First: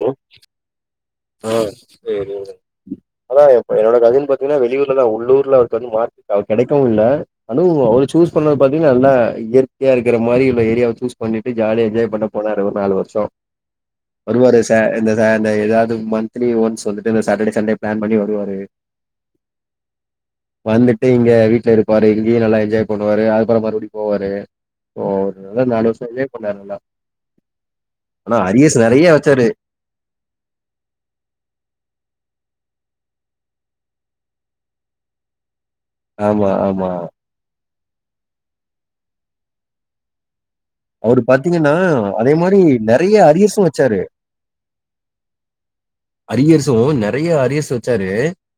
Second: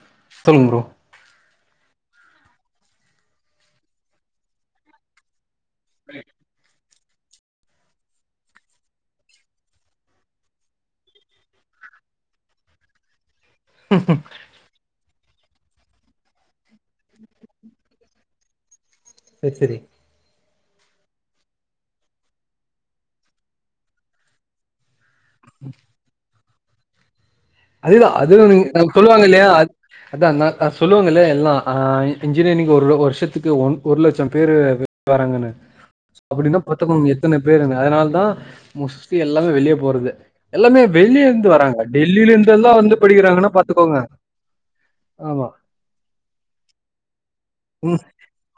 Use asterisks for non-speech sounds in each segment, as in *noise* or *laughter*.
*unintelligible* சொல்லுங்க ப்ரோ ஆஹ் *unintelligible* அதான் என்னோட கசின் பாத்திங்கன்னா வெளியூர்லதா உள்ளூர்ல *unintelligible* மார்க் கெடைக்கவு இல்ல அனுவ் ஓ அவுள சூஸ் பண்ணது பாத்தீங்க நன்ன இயற்கையா இருக்குற மாரி உள்ள ஏரியாவ சூஸ் பண்ணிட்டு ஜாலியாக என்ஜாய் பண்ண போனாரு ஒரு நாலு வருஷோ வருவார ச இந்த ச எதாவுது மந்த்லி ஒன்ஸ் ந்துட்டு சாட்டடே சண்டே ப்ளான் பண்ணி வருவாரு *unintelligible* செர் செரி வந்துட்டு இங்க வீட்டு்ல இருப்பாரு இங்கேயு நல்லா என்ஜாய் பண்ணுவாரு அதுப்புறம் மறுபடியு போவாரு ஓஹ் நல்லா நாலு வருஷ என்ஜாய் பண்ணார் நல்லா அதுதா ஆனா அதுல அரியர்ஸ் *unintelligible* நெறைய சொல்லுவாங்க இல்யா வச்சாரு அதா அந்தா கா சொல்லுவங்கல்லியா எல்லா ஹாய் இன்ஜினியரிங் ஒருவ வருஷத்துக்கு ஒன் ஒரு லட்சம் பேரு வராங்கண்ணே ஆமா அப்டின்னா ஆமா பாத்துகோங் எத்தன பேருனு அத்னால தா முஸ்த்தி எல்லாமே வெளிய போறதே எல்லாமே அவரு வெளியருந்து பாத்தீங்கன்னா வராங்க அதே டெல்லிலேந் மாரி தெல்லா வந்து நெறைய படிக்கிறாங்கன்னா அரியர்ஸு பாத்துக்கோங்க வச்சாரு ஆமா அரியர்ஸு நெறைய அரியர்ஸ் ம் வச்சாரு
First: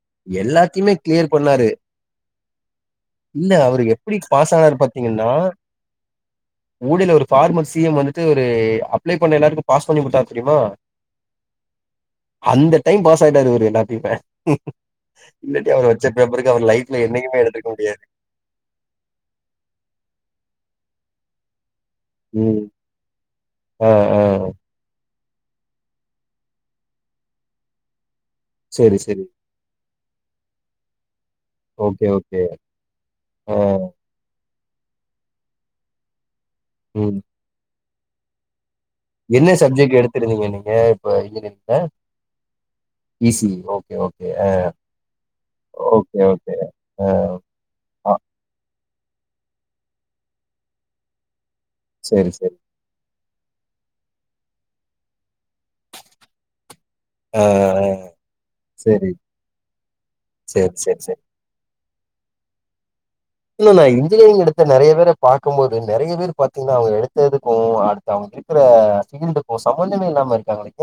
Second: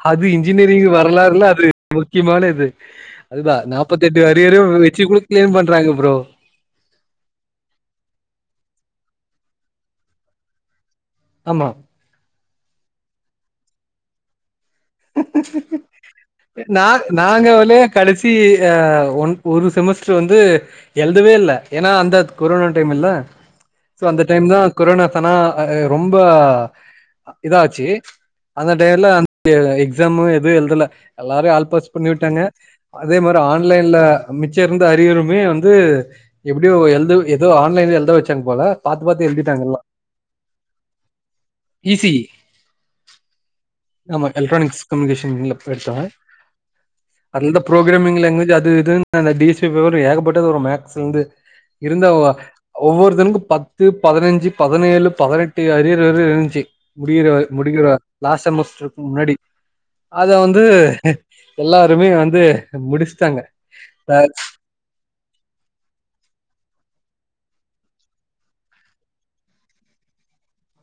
அது இன்ஜினியரிங் எல்லாத்தியுமே க்ளியர் வரலாறுல பண்ணாரு அது முக்கியமான இது இல்ல அதுதா அவரு எப்படி நாப்பத்தெட்டு பாஸ் அரியரு ஆனாரு வச்சு கூட பாத்தீங்கன்னா கிளைம் பண்றாங்க ப்ரோ ஊடல ஒரு ஃபார்மர் சி எம் வந்துட்டு ஒரு அப்ளை பண்ண எல்லாத்துக்கு பாஸ் பண்ணி குடுத்தார் தெரியுமா ஆமா அந்த டைம் பாஸ் ஆயிட்டாரு இவரு எல்லாத்தியுமே நா லைஃப்ல என்னைக்குமே எடுத்திருக்க நாங்கவ்ளே முடியாது. கடைசி ஆ ஒன் ஒரு செமஸ்டர் வந்து எழுதவேல்ல ஏனா அந்தக் ம். கொரோனா டைமில்ல ஆ, சோ ஆ. அந்த டைம் தா கொரோனா தனா அ எ ரொம்ப இதாச்சு அந்த சரி, டயம்ல சரி. அ எக்ஸாமு எதூ எழுதல எல்லாரரையூ ஆல்பாஸ் ஓகே, பண்ணியுட்டாங்க ஓகே. அதே மாரி ஆ. ஆன்லைன்ல அமித் சேர்ந்த அரியருமே வந்து எப்டியோ எழுது ம். ஏதோ ஆன்லைன்ல எல் த வச்சாங்க போல பாத்து பாத்து என்ன எழுதிட்டாங்க எல்லா சப்ஜெக்ட் எடுத்திருந்தீங்க நீங்க இப்ப இன்ஜினியரிங்ல easy E C E okay okay ஆமா எலக்ட்ரானிக்ஸ் கம்யூனிகேஷன் இல்லப் எடுத்தாங்க ஓகே, ஓகே. ஆ, அந்த ஆ. புரோகராமிங் லாங்குவேஜ் அது இதுன் அந்த டி எஸ் பி பவர் ஏகப்பட்டது வரு மேக்ஸுந்து இருந்த ஒவொ சரி, சரி. ஒவ்வொருத்தனுக் பத்து பதனஞ்சு பதனேழு பதனெட்டு அரியர்வர இருஞ்ச்சி முடியுறவ ஆ, ஆ. முடிகிற லாஸ்ட் செமஸ்ட்ரு சரி, முன்னாடி அத வந்து சரி, சரி, சரி. எல்லா அதே வந்து முடிச் இல்லல்ல இன்ஜினியரிங் எடுத்த நெறைய பேர பாக்கும்போது நெறைய பேர் பாத்தீங்ன்னா அவுங்க கோதுகூ அடுத்து அவுங்க இருக்ற ஃபீல்டுக்கூ சம்மந்தமே இல்லாமருக்காங்க நெனக்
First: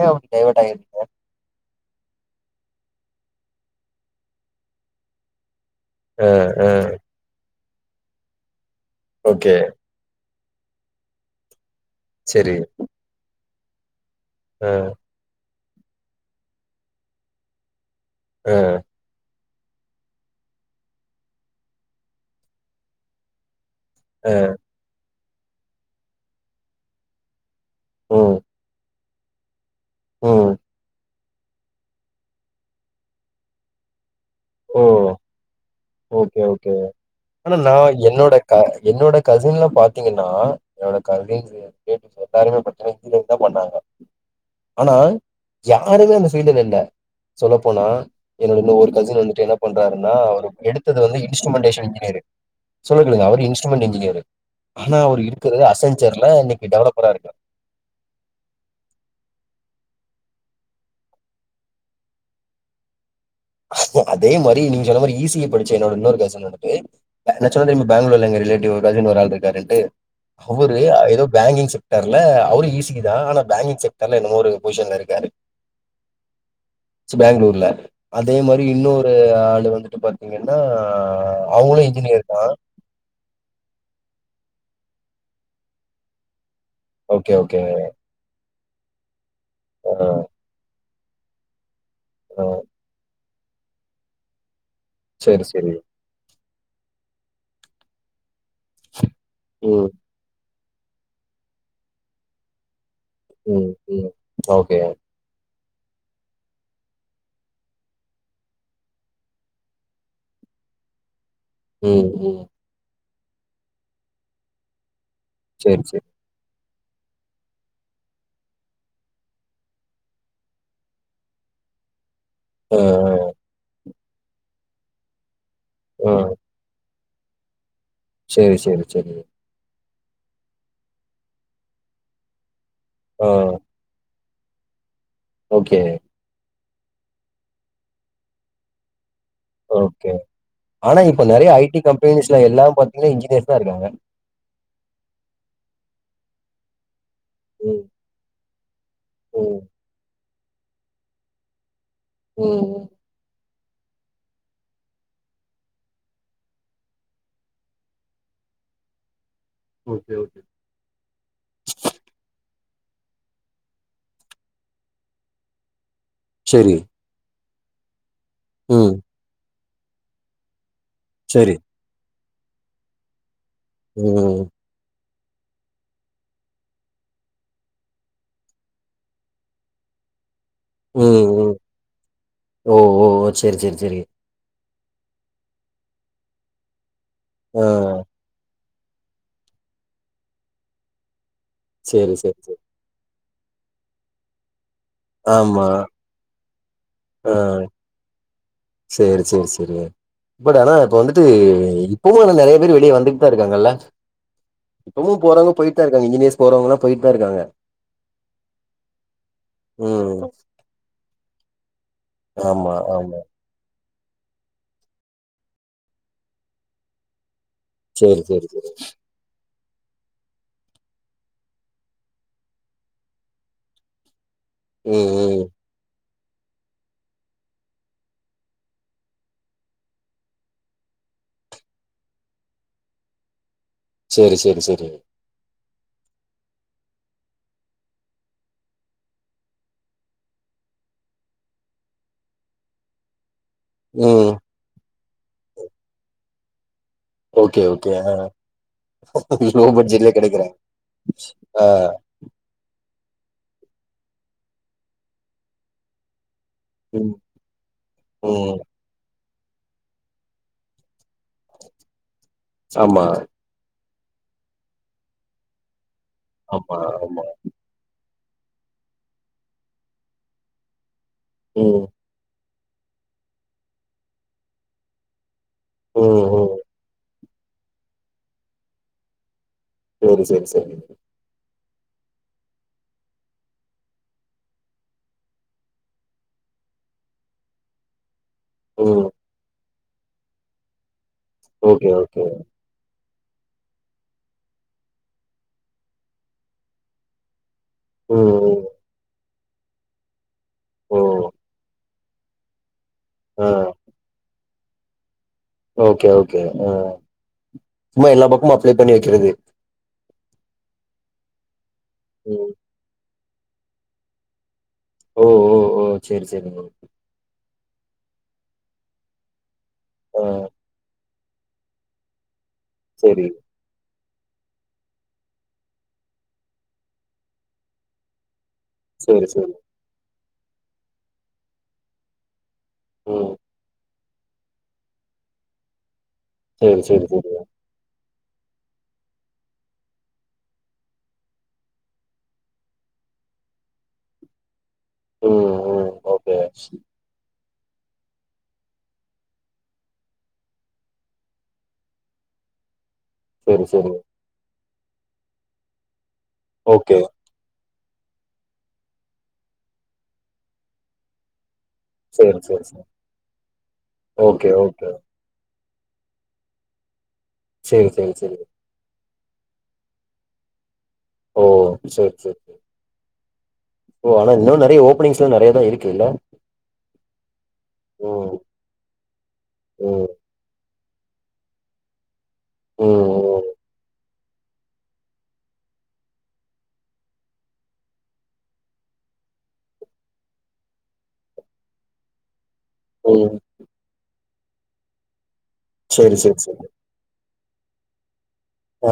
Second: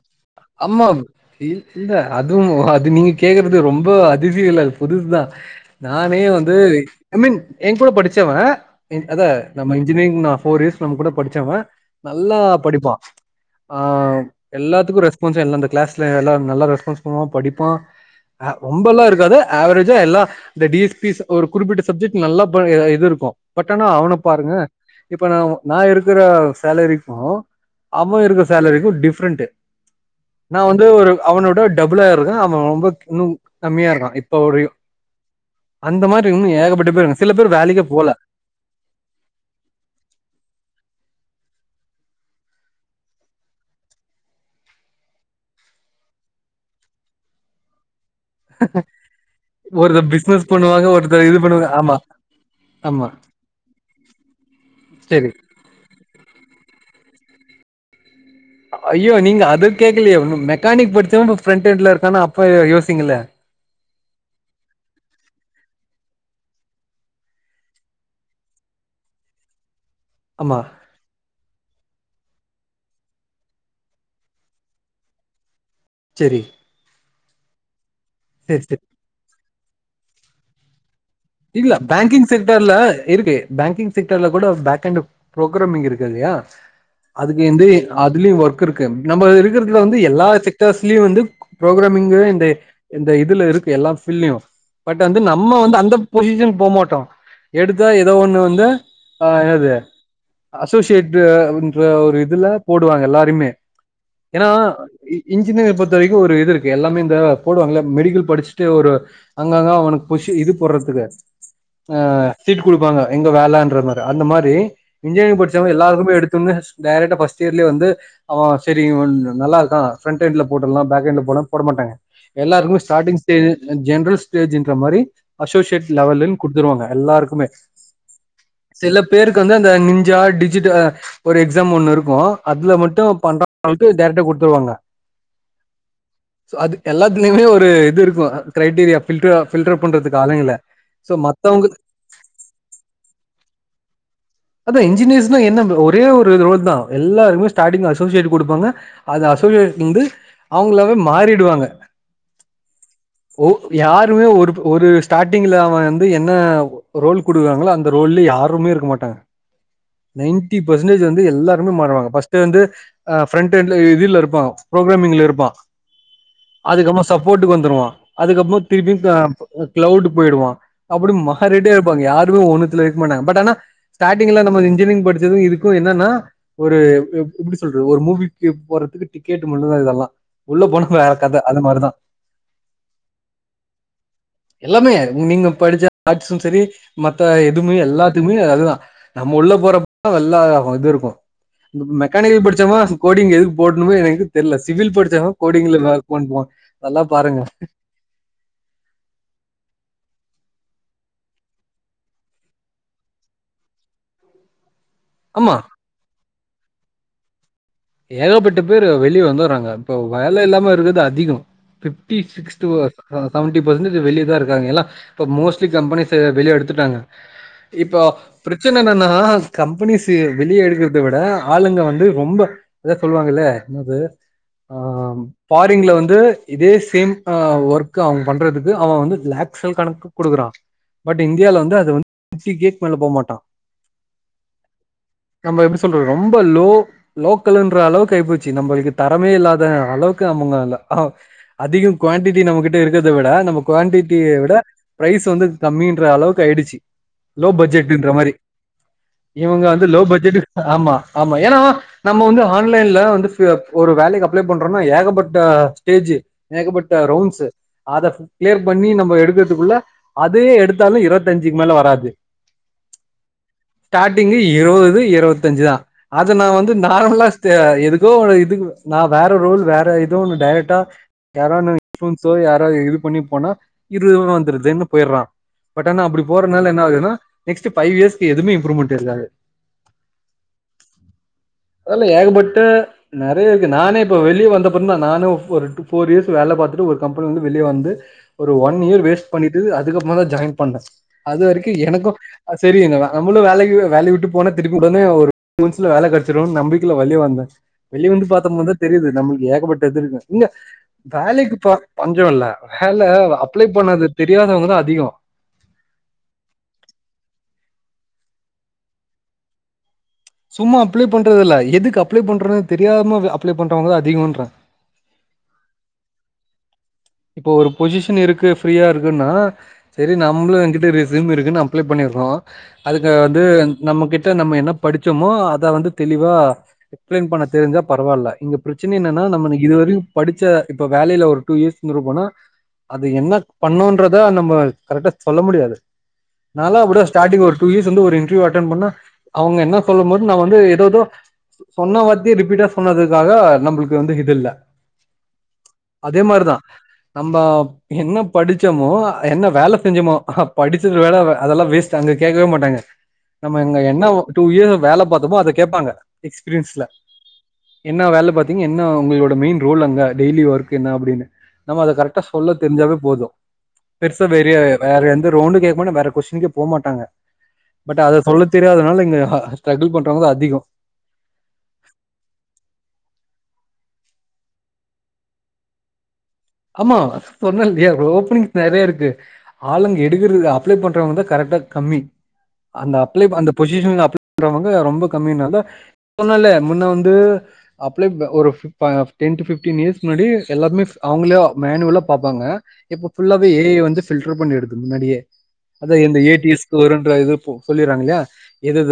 அம்மாம் இல் இல்ல அதுவூ அது நீ கேக்குறதே ரொம்ப அதிசயல்ல அது புதுசு தா நானே ஆ வந்து ஆ எம்மின் எங்கூட படிச்சவ ன் அத ஓகே நம்ம இன்ஜினியரிங்தா ஃபோர் இயர்ஸ் நம்ம கூட படிச்சவ நல்லா சரி படிப்பா ஆ ஆ எல்லாத்துக்கு ரெ எல்ல அந்த கிளஸ்ல எல்லா நல்ல ரெஸ்பான்ஸ் பண்ணுவா படிப்பா அ ஆ ரொம்பல்லா இருக்காது ஆவ்ரேஜா எல்லா இந்த டிஎஸ்பிஸ் ஒரு குறிப்பிட்ட சப்ஜெக்ட் நல்லா ப இது இருக்கு பட் அனா அவுன ஆ பாருங்க இப்ப நாவு நா இருக்குற சேலரிக்கு அவ ம் இருக்க சேலரிக்கு டிஃப் ஃப்ரெண்ட்டு ம் நா வந்து ஒரு அவுனோட டபுளா இருக்க அவ ரொம்ப இன்னு கம்மியா இருக்கா இத் தோடியு ஓ ஓகே ஓகே அனா நா போல என்னோட க என்னோட கசின்ல பாத்தீங்கன்னா என்னோட காருகைன்ஸ்ரியா கேட்டுச்சு பாருங்க பச்சனை இங்கேந்து தா பன்றாங்க ஆனா யாருமே அந்த பீல்டுல இல்ல சொல்ல போனா என்னோட இந்த ஒரு கசின் வந்துட்டு என்ன ஒருத்தர் பண்றாருன்னா ஒரு பிசினஸ் பண்ணுவாங்க எடுத்தது வந்து ஒருத்தர் இது பண்ணுவாங்க இன்ஸ்ட்டுமன்ட்டேஷன் ஆமா இன்ஜினேரு ஆமா சுடர்லே அவுரு இன்ஸ்டுமண்ட் இன்ஜினியரு ஆனா அவுரு சரி இருக்குறது அசந்ச்சர்ல இன்னக்கி டெவலப் போறா இருக்கா ஐயோ நீங்க அது கேக்கலையே ஒன்னு மெக்கானிக் படிச்சவ இப்ப ஃபிரண்ட்எட்ல இருக்கானா அப்ப யோ யோசிக்கங்கள்ல அதே மாரி நீங்க சொன்ன மாரி இ சி இ படிச்ச என்னோட இன்னொரு கசின் வந்துட்டு நா சொன்ன தெரிமா பேங்ளூர்ல எங்க ரிலேட்டிவ் ரஜன் ஒரு ஆள் இருக்காருன்ட்டு ஆமா அவரு எதோ பேங்கிங் செக்டார் ல அவரு இ சி இ தா ஆனா பேங்கிங் செக்டார்ல என்னமோ ஒரு பொசிஷன்ல இருக்காரு செரி பேங்ளூர்ல அதே மாரி இன்னொரு ஆள் வந்துட்டு பாத் திங்கன்டா இல்ல பேங்கிங் செக்டார்ல இருக்கு பேங்கிங் செக்டார்ல கூட பேக் எண்டு ப்ரோக்ராமிங் இருக்கு இல்லயா ஓகே, அதுக்கு ஓகே. வந்து அதுலயு ஒர்க் *unintelligible* நம்ம இருக்கு *unintelligible* ஆ, வந்து எல்லா செக்டர்ஸ் *unintelligible* லயே வந்து புரோக்ராமிங்க ஆ. இந்த இந்த இது இதுல இருக்கு எல்லா ஃபீல்டுளையும் பட் வந்து சரி, நம்ம சரி. வந்து அந்த டிசன் போ மாட்டோ எடுத்தா ஏதோ ஒண்ணு வந் த ஆ என்னது ம், அசோசியேட் டு என்ற ஒரு இதுல போட் டு வாங்க எல்லாரியுமே ம், ம். ஏன்னா ஓகே. இ் இஞ் இன்ஜினியர் பொறுத்த வரைக்கு ஒரு இது இருக்கு எல்லாமே இந்த போடுவாங்கல்ல மெடிக்கல் படிச்சுட்டு ஒரு அங்கங்கே அவனுக்கு கொஷ்ஸி இது போடறதுக்கு ஆ ம், ம். சீட்டு் குடுப்பாங்க எங்க வேலேன்ற மாரி அந்த மாரி இன்ஜினியரிங் படிச்சவங்க சரி, சரி. எல்லாருமே எடுத்தோன்னே எச் டைரக்டா ஃபஸ்ட்டேரிலியே வந்து அவ செரி இவ ந ந நல்லா இருக்கா ஃப்ரண்ட் எண்ட்ல போட்டுரலா பேக் எண்ட்ல போனா போட மாட்டாங்க ஆ, எல்லாருக்குமே ஸ்டார்டிங் ஸ்டேஜு ஜெ ஜென்ரல் ஸ்டேஜ் என்ற மாரி அசோஸ் ஆ, ஆ. லெவலுன் குடுத்துருவாங்க எல்லாருக்குமே சரி, சரி, சில சரி. பேருக்கு வந்து அந்த நின் ஜ டிஜிட்ட ஒரு எக்ஸாம் ஒண்ணு இருக்கு அதுல மட்டு ஆ, பண்ற ங்களுக்கு டைரக்டா குட் துருவாங்க ஓகே சோ அது எல்லாத்துலயுமே ஒரு இது இருக்கு ஆ கிரைடீரியா ஃபில்டா ஃபில்டர் ஓகே. பண்றதுக்கு ஆளுங்கில்ல ஆனா இப்ப நெறைய ஜடி கம்பெனிஸ்ல எல்லா பாத்தீங்ன இன்ஜினியர் தா இருக்காங்க அதா இன்ஜினியர்ஸ்னா என்ன ப ஒரே ஒரு ரோல் தா எல்லாருமே ம், ஸ்டார்ட்டிங் அசோசியேட் குடுப்பாங்க அது ம். அசோசியேஸ் இந்து அவங்களாவே மாறிடுவாங்க ம் ம் ஓ அப்டி யாருமே ஒரு ஒரு ஸ்டாட்டிங்கில அவன் வந்து என்ன ரோல் கொடுறாங்ளோ அந்த ரோல்ல யாருமே இருக்க மாட்டாங்க ஓகே, ஓகே. நைன்டி பர்சன்டேஜ் வந்து எல்லாருமே மாறுவாங்க பஸ்டு வந்து ஆ பிரண்ட் எண்ட் இதில் இருப்பா புரோக்ராமிங்ல இருப்பா சரி. அதுகம்ம சப்போட்டுக்கு வந் துருவா *unintelligible* அதுக்கப்மோ ம். திருப்பியு *unintelligible* அ கிளவுட் போயிடுவா அப்டி சரி. மகாரெட்டியா இருப்பாங்க யார் ஒன்னுத்துல இருக்க மாட்டாங்க பட் ஆனா ம். ஸ்டார்டிங்கல நம்ம இன்ஜீரிங் படுச் இதுவு இருக்கூ என்னன்னா ஒரு எப்டி சொல்றது ஒரு மூவிக்கு போறதுக்கு டிக்கெட் மட்டும்தான் இதெல்லா உள்ள போனா வேற ம் கத ம் அது மாரிதா ஓ ஓ ஓ சேரி சேரி சேரி எல்லாமே நீங்க படிச்ச ஆட்ஷும் செரி மத்த ஆ. எதுமே எல்லாத்துக்குமே அதுதான் நம்ம உள்ள போறப்ப வெல்லா இது இருக்கூ இந்த சரி, சரி, மெக்கானிக்கல் சரி. படிச்சோமா கோடிங் எதுக் போட்ணுமே எனக்கு தெர்ல சிவில் படிச்சவே கோடிங்ல ஒர்க் பண்ணுவான் ஆஹ் சேரி சேரி சேரி இப்டி ஆனா இப்ப வந்துட்டு இப்பவும் நெறைய பேர் வெளிய வந்துட்டு தான் இருக்காங்கல்ல இப்பமும் ஆமா போறவங்க போயிட் தான் இருக்காங்க இன்ஜினியர்ஸ் போறவங்கலா போயிட்டு தான் இருக்காங்க ஏகப்பட்ட பேர் வெளிய வந்தறாங்க இப்ப ம். வேல இல்லாம இருக்கது அதிகம் பிப்டி சிக்ஸ்து ஆமா, ஆமா. செவன்டி பெர்சன்ட்டேஜ் வெளியதான் இருக்காங்கல்ல இப்ப மோஸ்ட்லி கம்பெனிஸ் வெளிய எடுத்துட்டாங்க இப்போ சரி, சரி, சரி. பிரச்சன என்னா கம்பெனிஸ் வெளியே எடுக்கறத விட ஆளுங்க வந்து ரொம்ப அத சொல்லுவாங்கல்ல என்னது ம், ஆஹ ம். ஃபாரின்ல வந்து இதே சேம் ஒர்க் அவுங்க பண்றதுக்கு அவன் லேக்ஸ் வந்து ல் கணக்கு கொடுக்குறான் பட் இந்தியால வந்து அது வந்து ஃபிப்டி கேக்கு மேல போக மாட்டான் சேரி சேரி சேரி நம்ம எப்டி சொல்றது ரொம்ப லோ லோக் வேணுன்ற அளவுக்கு ஆயிப்போச்சு நம்மளுக்கு தரமே இல்லாத அளவுக்கு அதிகம் குவாண்டிட்டி நம்மகிட்ட இருக்கிறத விட நம ம். குவான்டிட்டிய விட பிரைஸ் வந்து கம்மின்ற அளவுக்கு ஆயிடுச்சு லோ ஓகே, ஓகே. பட்ஜெட்ன்ற ஆ. மாரி இவங்க வந்து லோ பட்ஜெட்லயே பட்ஜெட் கெடைக்கிறே ஆமா ஆமா ஏனா ஆ இந்த ஆன்லைன்ல வந்துட்டு ஒரு வேலைக்கு அப்ளை பண்றோம்னா ஏகப்பட்ட ஸ்டேஜ் ஏகப்பட்ட ம் ரவுண்ட்ஸு அத க் ம் க்ளியர் பண்ணி நம்ம எடுக்கிற் து குள்ள அதே எடுத்தாலு இருவத்தஞ்சுக் மேல வராது ஆமா ஸ்டாட்டிங்கி இருவது இருவத்தஞ்சு தா அத ஆமா ஆமா நார்மலா *unintelligible* எது எதோ ஒரு இதுக்கு நா வேற ரோல் வேற எதோ ஒண்ணு டேரெக்ட்டா யாரா ம் *unintelligible* *unintelligible* இது பண்ணி போனா இது வந்துருதுன்னு போயிறா பட் ஆனா அப்டி ம் ம் போறனால என்ன ஆதுன்னா நெக்ஸ்ட்டு ஃபைவ் யேர்ஸ்கு எதுமே இம்ப்ரூவ்மென்ட் இருக்காது சேரி சேரி சேரி *unintelligible* அதெல்லா ஏகப்பட்ட நெறைய இருக்கு நானே இப்ப வெளிய வந்தப்றந்தா நானே ஒரு டூ ஃபோர் யேஸ் வேல பாத்துட்டு ஒரு கம்பெனில வந்து வெளிய வந்து ஒரு ஒன் ம் யேர் வேஸ்ட் பண்ணிட்டு அத் அதுக்கப்மாதா ஜாய்ன் பண்ணே அது வரிக்கு ஓகே எனக்கு ஓகே அ செரி *unintelligible* நம்மளு வேலை வேலை விட்டு போனா திருப்பி உடனே ஒரு *unintelligible* வேலை கெ டச்சுரு நம்பிக்கில வெளிய வந்த வெளிய வந்து ம் ம் பாத்தமோதுதா தெரியுது நம்மளுக் ஏகப்பட்ட இது இருக்கு ங்க ஓ வேலைக்கு போ பஞ்சோ இல்ல ஹல்ல ஆ அப்ளை பண்ணது தெரியாதவங் க அதிகோ ஓகே ஓகே ஆ சும்மா எல்லா பக்கமு அப்ளே பண்ணி வெக்கிறது ச்ச் சும்மா அப்ளே பண்றதில்ல எதுக் கு அப்ளை ம் பண்றதுன் தெரியாம *unintelligible* அப்ளே பண்றவங்கதா அதிகோன்ற ஓ ஓ ஓ சேரி சேரி ஓகே இப்போ ஒரு பொசிஷன் இருக்கு ஃப்ரீயா இருக்குன்னா செரி ஆ நம்ளு என்கிட்ட *unintelligible* *unintelligible* இருக்குன்னு அப்ளே பண்ணிர்றோ அதுக்கு சேரி வந்து நம்ம கிட் *unintelligible* நம்ம என்ன படிச்சமோ அத வந்து தெளிவா எக்ஸ்ப்ளைன் பண்ண தெரிஞ்சா பரவால்ல இங்க ப்ரச்சின என்னன்னா சேரி சேரி நம்மன இதுவரியு படிச்ச இப்ப வேலயில ஒரு டூ யேஸ் ருப்பனா அது ம் என்ன பண்ணு றதா நம்ம கரெக்டா சொல்ல முடியாது நாலா சேரி அப்டி சேரி தான் சேரி ஸ்டார்டிங் ஒரு டூ இயர்ஸ் வந்து ஒரு ன்டர்வுயூ அட்டன் பண்ணா அவங்க என்ன சொல்லும் போது நான் வந்து ஏததோ சொன்ன வார்த்தை ரிப்பீட்டா சொன்னதுக்காக நம்மளுக்கு வந்து இது இல்ல ம் ம் அதே ஓகே மாரிதான் நம்ம என்ன படிச்சமோ என்ன வேலை செஞ்சோமோ படிச்சது வேலை அதெல்லாம் வேஸ்ட் அங்க கேட்கவே மாட்டாங்க நம்ம சேரி எங்க சேரி என்னவோ டூ இய வேல பார்த்தோப அத கேப்பாங்க எக்ஸ்பிரியன்ஸ்ல ஓகே என்னா வேல்ல பாத்தீங்க என்னா உங்களோட மெயின் ரோல் அங்க டெய்லி ஒர்க் என்னா அப்புடின்னு நம்ம அத கரெக்டா சேரி சொல்ல சேரி சேரி தெரிஞ்சாவே போதும் பெர்சா ஓகே வேரிய ஓகே வேற எந்த ரவுண்டும் கே *unintelligible* வேற கொட்ஷினுக்கே போ மாட்டாங்க சேரி பட் சேரி அத சேரி சொல்ல தெரியாதனால இங்க ஹ ஸ்ட்ரகுள் பண்றவுங் தா அதிகொம் ஓ சேர் சேர் ஓ ஆனா இன்னும் நறைய ஓபனி்ஸ்லாம் நறைய தான் இருக்கு இல்ல ஆமா சொன்னேன் இல்லியா ம், ஓபனிங்ஸ் நெறையருக்கு ஆளுங் ம், எடுக்குறது அப் அப்ளை பண்றவங்க தான் கரெக்டா கம்மி அந்த அப்ளேப ம், அந்த பொசிஷன் ல அப்ளே ங்க வந்து ரொம்ப கம்மினால ஒண்னுயில்ல முன்ன வந்து அப்ளேப்க ஒரு பிப் ப டென் டு பிஃப்டீன் இயர்ஸ்கு முன்னாடி எல்லார்மே அவுங்களே மேனுவலா பாப்பாங்க இப்ப ம், ம். புல்லாவே ஏஐ வந்து பில்டர் பண்ணி எடுத்து முன்னாடியே அதான் சரி, இந்த சரி, சரி. ஏடிஎஸ்கு வருன்ற இது ப்போ சொல்லிறாங்கல்யா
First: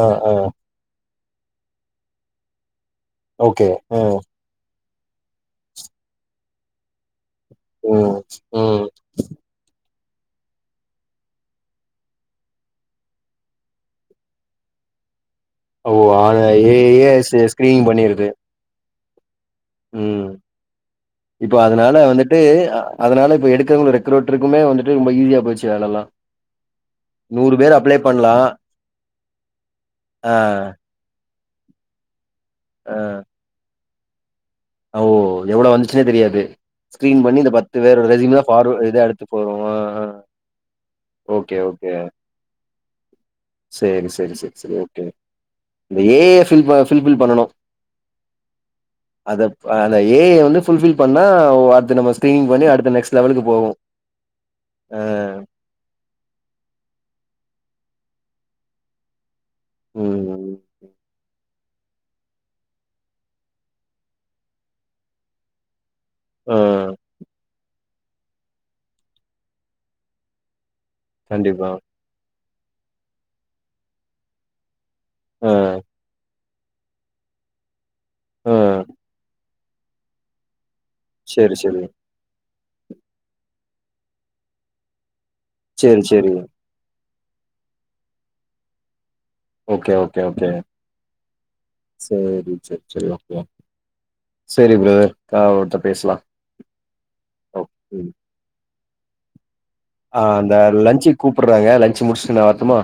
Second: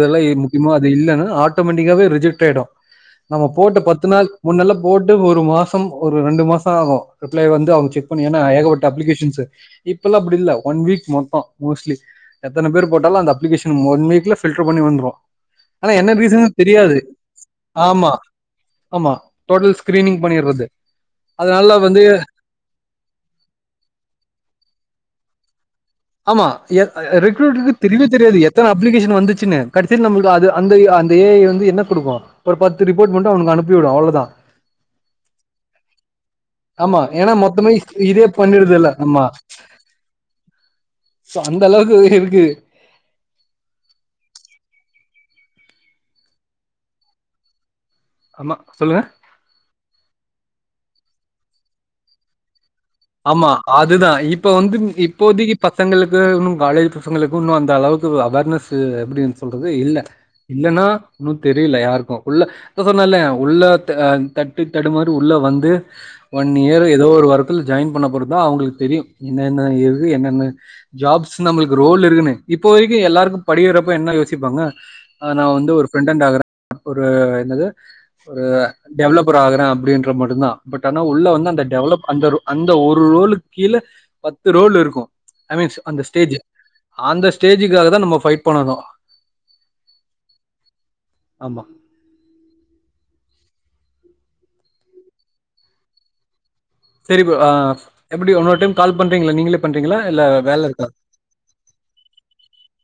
ஆ, எல்லாம் எ ஆ. முக்கியமோ அது இல்லனா ஆட்டோமேட்டிக்காவே ரிஜெக்ட் ஆயிடும் நம்ம ஓகே. போட்டு ஆ, பத்து நாள் முன்னல்ல போட்டு ஒரு மாசம் ஒரு ரெண்டு மாசொம் ஆகு ரிப்ளை வந்து அவுங்க ம், செக்பண்ணி ஏன்னா ஏகப்பட்ட ம். அப்ளிகேஷன்ஸு இப்பலாம் அப்டி இல்ல ஒன் வீக் மொத்தம் மோஸ்ட்லி எத்தன பேர் போட்டாலும் அந்த அப்ளிகேஷன் ஒன் வீக்ல ஃபில்டர் பண்ணி வந்ரு ஆனா ஓ! என்ன ரீசன்னு தெரியாது ஏஐயே ஸ் ஸ்கிரீனிங் ஆமா பண்ணிருது. ஆமா டோட்டல் ஸ்கிரீனிங் பண்ணிர்றது அதனால வேல வந்து வந்துட்டு அதுனால இப்ப எடுக்குறவுங் ரெக்ரோட்டருக்குமே வந்துட்டு ரொம்ப ஈசியா போச்சு ஆமா எ ரெக்ரூட்ருக்கு பேர் அப்ளை தெரிவே தெரியாது பண்ணலாம். எத்தன அப்ளிகேஷன் வந்துச்சுன்னு கட்சில நம்மளுக்கு ஆ, அது அந்த அந்த ஏ ஐ வந்து என்ன குடுக்கு ஒரு பத்து ஆ. ரிப்போட் மட்டு அவனுக்கு அனுப்பிவிடு அவ்ளோ தா ஓ எவ்ளோ வந்துச்சுன்னே தெரியாது ஆமா ஸ்கிரீன் ஏன்னா பண்ணி இந்த மொத்தமே பத்து பேர் இதே ரெசும்தா பார்வர்டு பண்ணிடுதுல்ல இத எடுத்து ஆமா போறோ சோ ஓகே அந்த ஓகே அளவுக்கு இருக்கு சேரி சேரி சேரி சேரி இந்ந ஏ ஐய ஃபில் ஃபில்பில் பண்ணனு ஆமா சொல்லுங்க அத அந்த ஏ ஐ வந்து ஃபுல்பில் பண்ணா அடுத்த நம்ம ஸ்கிரீன் பண்ணி அடுத் ஆமா அதுதா இப்ப வந்து அ இப்போதைக்கி பசங்களுக்கு இன்னும் காலேஜ் பசங்களுக்கு இன்னு அந்த அளவுக்கு அவர்னஸ்சு எப்புடினு சொல்றது இல்ல ம் இல்லன்னா நூத் தெரியல யாருக்கு உள்ள சொன்னல உள்ள த தட்டு தடுமாரி உள்ள வந்து ஒன் ஆ இயர் எதோ ஒரு வாரத்தில் ஜாயின் பண்ண போறதுதா அவுங்களுக்கு தெரியும் என்னென்ன இரு என்னென்ன ஜாப்ஸ் கண்டிப்பா நம்மளுக்கு ரோல் இருக்குனு இப்போ வரைக்கும் எல்லாருக்கும் படிக்கிறப்ப என்ன யோசிப்பாங்க ஆ நா வந்து ஒரு ஃப்ரெண்டன்டா ஆகறே ஒரு என்னது ஒரு ஆ டெவலப்பர் ஆகுறே அப் அப்டின்ற மட்டுந்தா பட் ஆனா உள்ள வந்து சேரி அந்த சேரி டெவலப் அந்த ரோ அந்த ஒரு ரோலுக் கீழ பத்து ரோல் இருக்கும் ஐ மீன்ஸ் சேரி அந்த சேரி ஸ்டேஜ் அந்த ஸ்டேஜுக்காக தா நம்ம ஃபைட் பண்ணணு ஓகே ஓகே ஓகே ஆமா சேரி சேரி சேரி ஒ செரி ஃப்ரதர் அவர்ட்ட பேசலா சரி ப்ரோ அ ஓ எப்புடி ஒன்னொரு டைம் கால் பண்றீங்களா நீங்களே பண்றீங்களா அ இல்ல அந்த வேல இருக்கா லன்ஞ்சுக்கு கூப்புர்றாங்க லன்ஞ்சு முடிச்சுட்டு நா வரட்டுமா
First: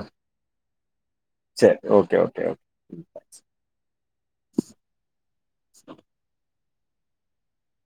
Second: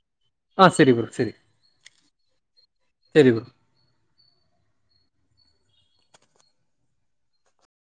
ஆ சரி ப்ரோ சரி செரி ஓகே ஓகே ஓக் சரி ப்ரோ